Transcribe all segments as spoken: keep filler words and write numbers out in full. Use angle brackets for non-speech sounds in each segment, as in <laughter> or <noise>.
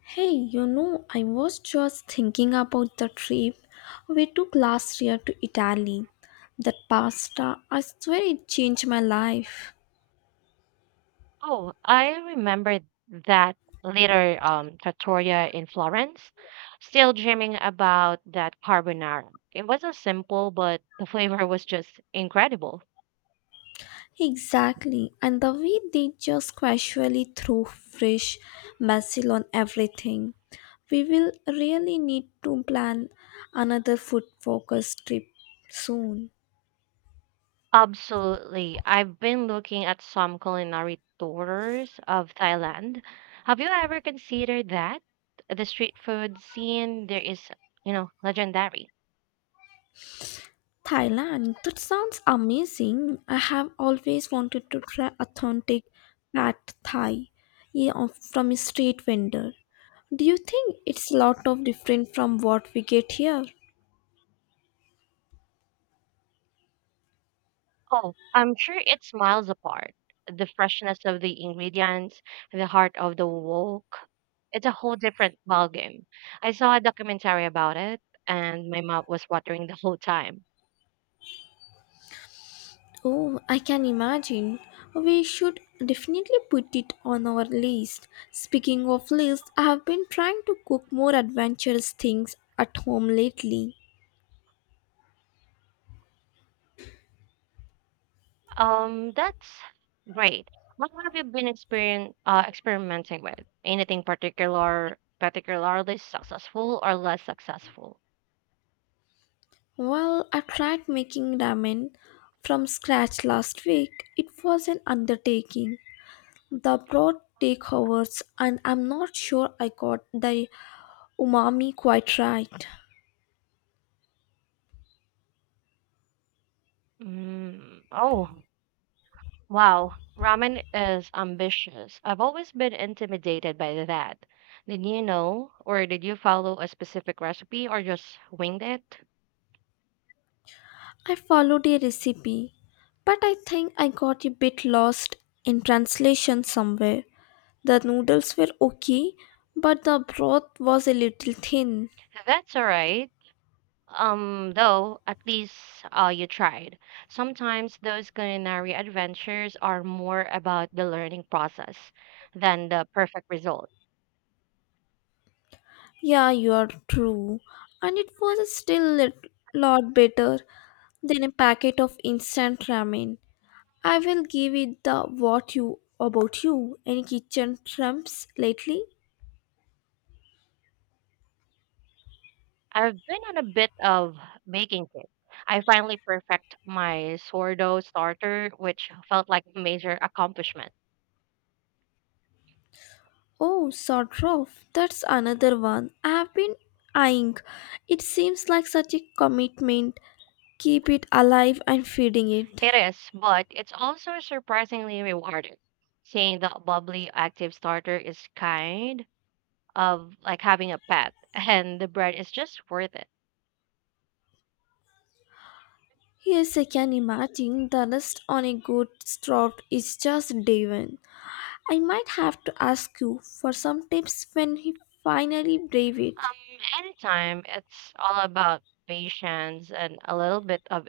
Hey, you know, I was just thinking about the trip we took last year to Italy. That pasta, I swear it changed my life. Oh, I remember that later um, trattoria in Florence. Still dreaming about that carbonara. It wasn't simple, but the flavor was just incredible. Exactly, and the way they just casually throw fresh basil on everything. We will really need to plan another food focused trip soon. Absolutely. I've been looking at some culinary tours of Thailand. Have you ever considered that? The street food scene there is, you know, legendary. Thailand, that sounds amazing. I have always wanted to try authentic pad thai yeah, of- from a street vendor. Do you think it's a lot of different from what we get here? Oh, I'm sure it's miles apart. The freshness of the ingredients, the heart of the wok. It's a whole different ballgame. I saw a documentary about it, and my mouth was watering the whole time. Oh, I can imagine. We should definitely put it on our list. Speaking of list, I have been trying to cook more adventurous things at home lately. Um, that's great. What have you been experien uh, experimenting with? Anything particular, particularly successful or less successful? Well, I tried making ramen from scratch last week. It was an undertaking. The broth take hours, and I'm not sure I got the umami quite right. Mm, oh. Wow, ramen is ambitious. I've always been intimidated by that. Did you know, or did you follow a specific recipe or just winged it? I followed a recipe, but I think I got a bit lost in translation somewhere. The noodles were okay, but the broth was a little thin. That's all right. Um, though, at least uh, you tried. Sometimes those culinary adventures are more about the learning process than the perfect result. Yeah, you are true. And it was still a lot better than a packet of instant ramen. I will give it the what you about you. Any kitchen trumps lately? I've been on a bit of baking kick. I finally perfect my sourdough starter, which felt like a major accomplishment. Oh, sort of. That's another one. I have been eyeing. It seems like such a commitment. Keep it alive and feeding it. It is, but it's also surprisingly rewarding. Seeing the bubbly active starter is kind of like having a pet, <laughs> and the bread is just worth it. Yes, I can imagine the rest on a good stroke is just divine. I might have to ask you for some tips when he finally brave it. Um, anytime it's all about patience and a little bit of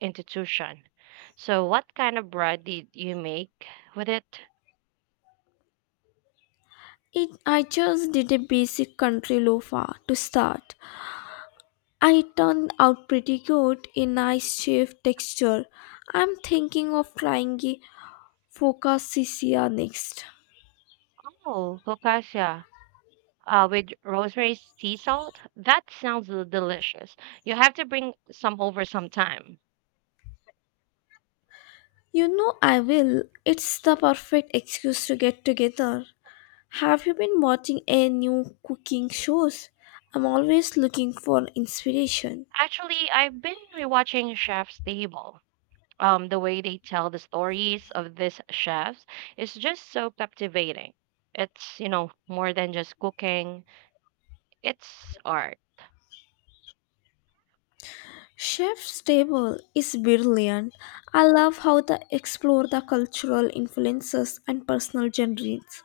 institution. So, what kind of bread did you make with it? It I just did a basic country loafer to start. I turned out pretty good a nice shape texture. I'm thinking of trying a focaccia next. Oh, focaccia. Uh, with rosemary sea salt? That sounds delicious. You have to bring some over sometime. You know I will. It's the perfect excuse to get together. Have you been watching any new cooking shows? I'm always looking for inspiration. Actually, I've been rewatching Chef's Table. Um, the way they tell the stories of these chefs is just so captivating. It's, you know, more than just cooking, it's art. Chef's Table is brilliant. I love how they explore the cultural influences and personal journeys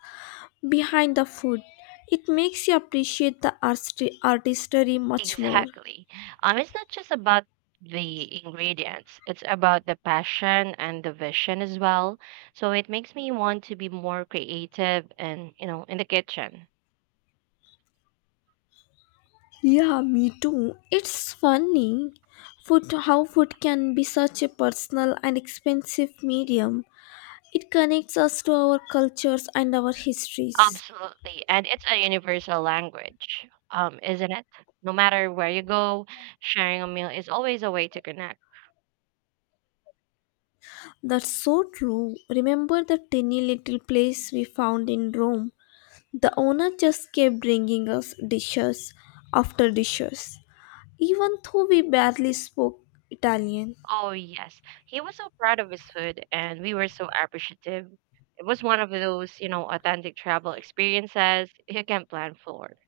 behind the food. It makes you appreciate the artist- artistry much more. Exactly. Um, it's not just about the ingredients, it's about the passion and the vision as well. So it makes me want to be more creative and, you know, in the kitchen. Yeah, me too. It's funny food how food can be such a personal and expensive medium. It connects us to our cultures and our histories. Absolutely. And it's a universal language, um, isn't it? No matter where you go, sharing a meal is always a way to connect. That's so true. Remember the tiny little place we found in Rome. The owner just kept bringing us dishes after dishes, even though we barely spoke Italian. Oh, yes. He was so proud of his food, and we were so appreciative. It was one of those, you know, authentic travel experiences you can plan for.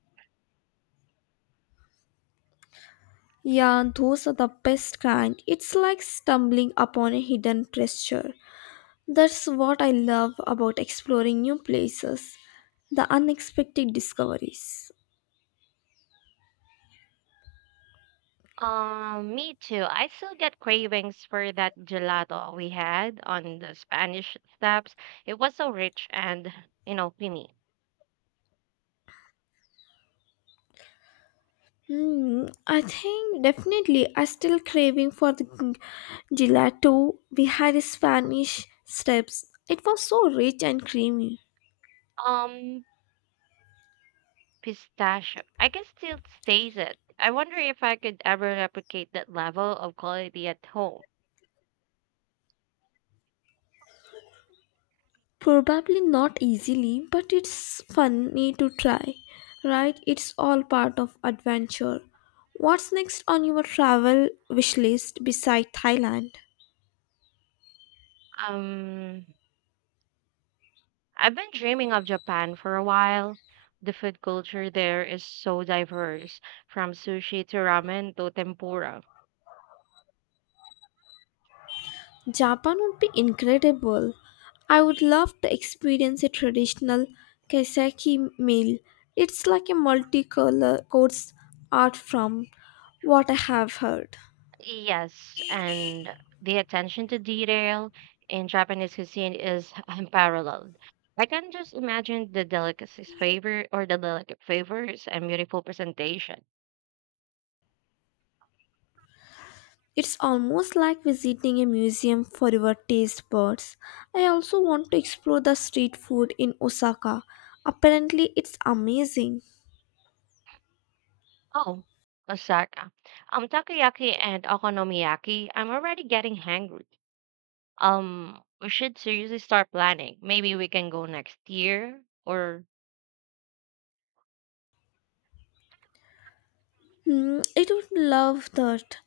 Yeah, those are the best kind. It's like stumbling upon a hidden treasure. That's what I love about exploring new places, the unexpected discoveries. Um, me too. I still get cravings for that gelato we had on the Spanish steps. It was so rich and, you know, creamy. Hmm, I think definitely I still craving for the g- gelato. We had Spanish steps. It was so rich and creamy. Um, Pistachio. I can still taste it. I wonder if I could ever replicate that level of quality at home. Probably not easily, but it's funny to try, right? It's all part of adventure. What's next on your travel wish list beside Thailand? Um, I've been dreaming of Japan for a while. The food culture there is so diverse, from sushi to ramen to tempura. Japan would be incredible. I would love to experience a traditional kaiseki meal. It's like a multicolor course art from what I have heard. Yes, and the attention to detail in Japanese cuisine is <laughs> unparalleled. I can just imagine the delicacies favor or the delicate flavors and beautiful presentation. It's almost like visiting a museum for your taste buds. I also want to explore the street food in Osaka. Apparently, it's amazing. Oh, Osaka. Um, takoyaki and okonomiyaki. I'm already getting hangry. Um, we should seriously start planning. Maybe we can go next year or Hmm, it would love that.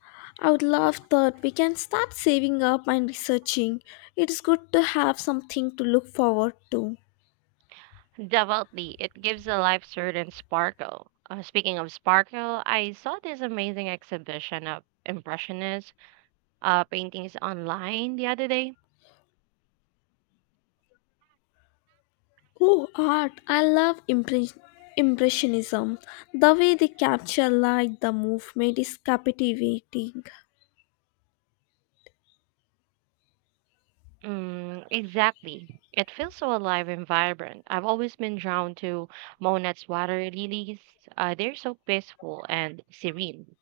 I would love that. We can start saving up and researching. It's good to have something to look forward to. definitely. It gives a life certain sparkle. Uh, speaking of sparkle, I saw this amazing exhibition of impressionist uh paintings online the other day. Oh, art. I love impre- Impressionism. The way they capture light, the movement is captivating. Mm, exactly. It feels so alive and vibrant. I've always been drawn to Monet's water lilies. Uh, they're so peaceful and serene.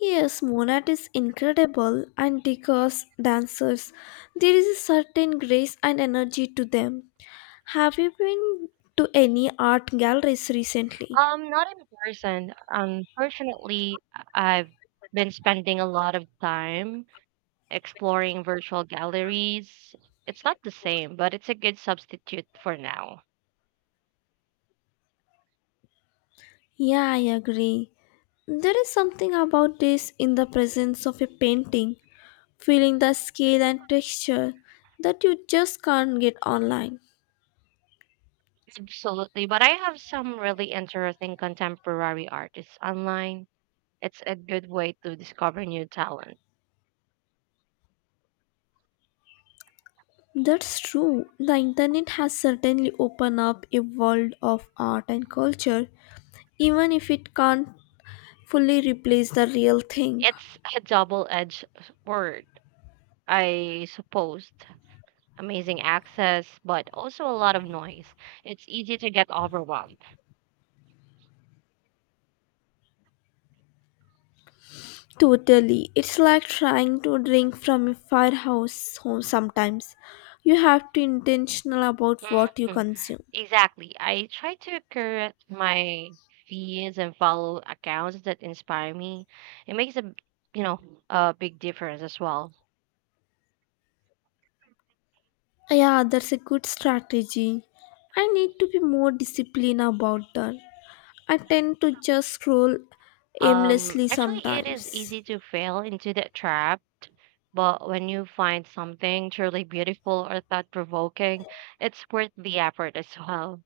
Yes, Monat is incredible, and because dancers, there is a certain grace and energy to them. Have you been to any art galleries recently? Um, not in person. Unfortunately, I- I've been spending a lot of time exploring virtual galleries. It's not the same, but it's a good substitute for now. Yeah, I agree. There is something about this in the presence of a painting, feeling the scale and texture that you just can't get online. Absolutely. But I have some really interesting contemporary artists online. It's a good way to discover new talent. That's true. The internet has certainly opened up a world of art and culture, even if it can't fully replace the real thing. It's a double-edged word, I suppose. Amazing access, but also a lot of noise. It's easy to get overwhelmed. Totally. It's like trying to drink from a firehouse home sometimes. You have to intentional about what you Mhm. consume. Exactly. I try to curate my feeds and follow accounts that inspire me. It makes a, you know, a big difference as well. Yeah, that's a good strategy. I need to be more disciplined about that. I tend to just scroll Um, aimlessly Actually, it is sometimes. easy to fall into that trap, but when you find something truly beautiful or thought-provoking, it's worth the effort as well.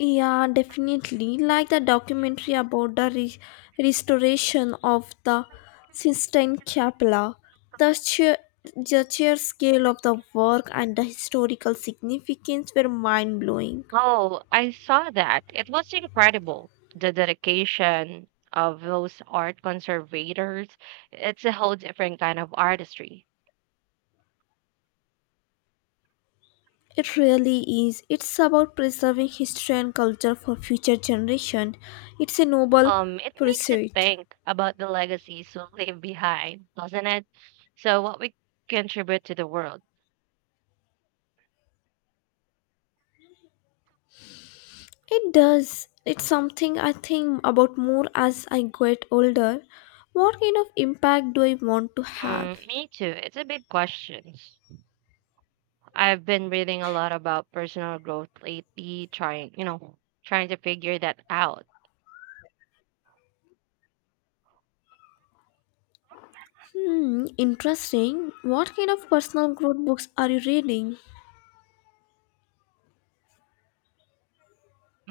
Yeah, Restoration definitely. Like the of the documentary about the re- Pennsylvania Judges restoration of the Sistine Chapel, the sheer, the sheer scale of the work and the historical significance were mind blowing. Local. Oh, I saw that. It was incredible. The dedication of those art conservators, it's a whole different kind of artistry. It really is. It's about preserving history and culture for future generation. It's a noble Um, it makes you pursuit. think about the legacies we leave behind, doesn't it? So what we contribute to the world. It does. It's something I think about more as I get older. What kind of impact do I want to have? Mm, me too. It's a big question. I've been reading a lot about personal growth lately, trying, you know, trying to figure that out. Hmm, interesting. What kind of personal growth books are you reading?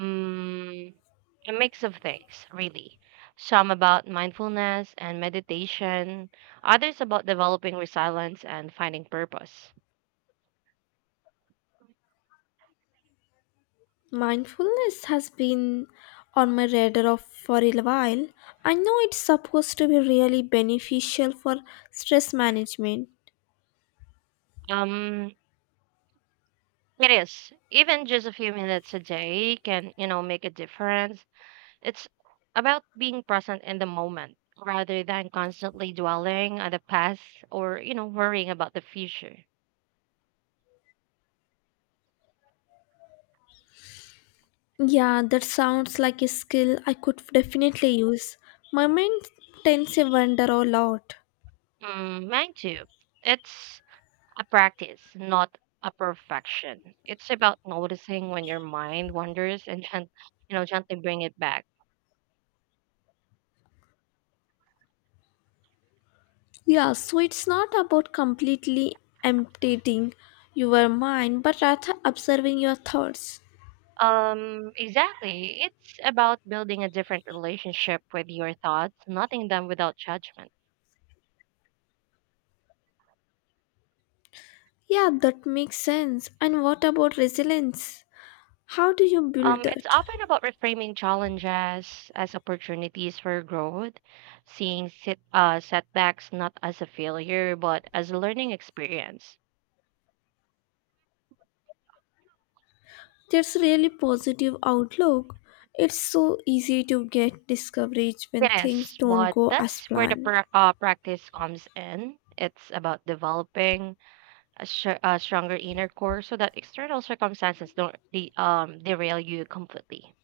Mm, a mix of things, really. Some about mindfulness and meditation, others about developing resilience and finding purpose. Mindfulness has been on my radar of for a while. I know it's supposed to be really beneficial for stress management. Um, it is. Even just a few minutes a day can, you know, make a difference. It's about being present in the moment rather than constantly dwelling on the past or, you know, worrying about the future. Yeah, that sounds like a skill I could definitely use. My mind tends to wander a lot. Mm, mine too. It's a practice, not a perfection. It's about noticing when your mind wanders and gent- you know gently bring it back. Yeah, so it's not about completely emptying your mind, but rather observing your thoughts. Um, exactly. It's about building a different relationship with your thoughts, noting them without judgment. Yeah, that makes sense. And what about resilience? How do you build Um, it's that? often about reframing challenges as opportunities for growth, seeing sit, uh, setbacks not as a failure but as a learning experience. That's really positive outlook. It's so easy to get discouraged when things Yes, don't but go as that's where the planned. pra- uh, practice comes in. It's about developing a, sh- a stronger inner core so that external circumstances don't de- um, derail you completely.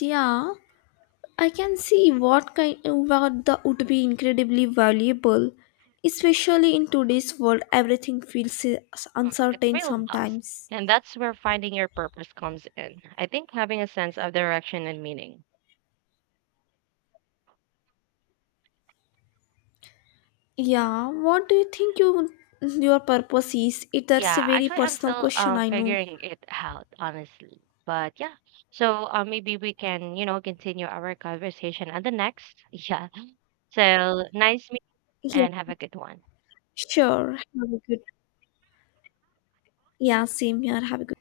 Yeah, I can see what kind what that would be incredibly valuable, especially in today's world. Everything feels Um, It uncertain really does. sometimes. And that's where finding your purpose comes in. I think having a sense of direction and meaning. Yeah, what do you think you, your purpose is? It, that's a Yeah, very actually, I'm personal still question. uh, I know. figuring it out, honestly. But yeah, so uh, maybe we can, you know, continue our conversation at the next. <laughs> Yeah. So nice meet and have a good one. Sure. Have a good. Yeah, same here. Have a good.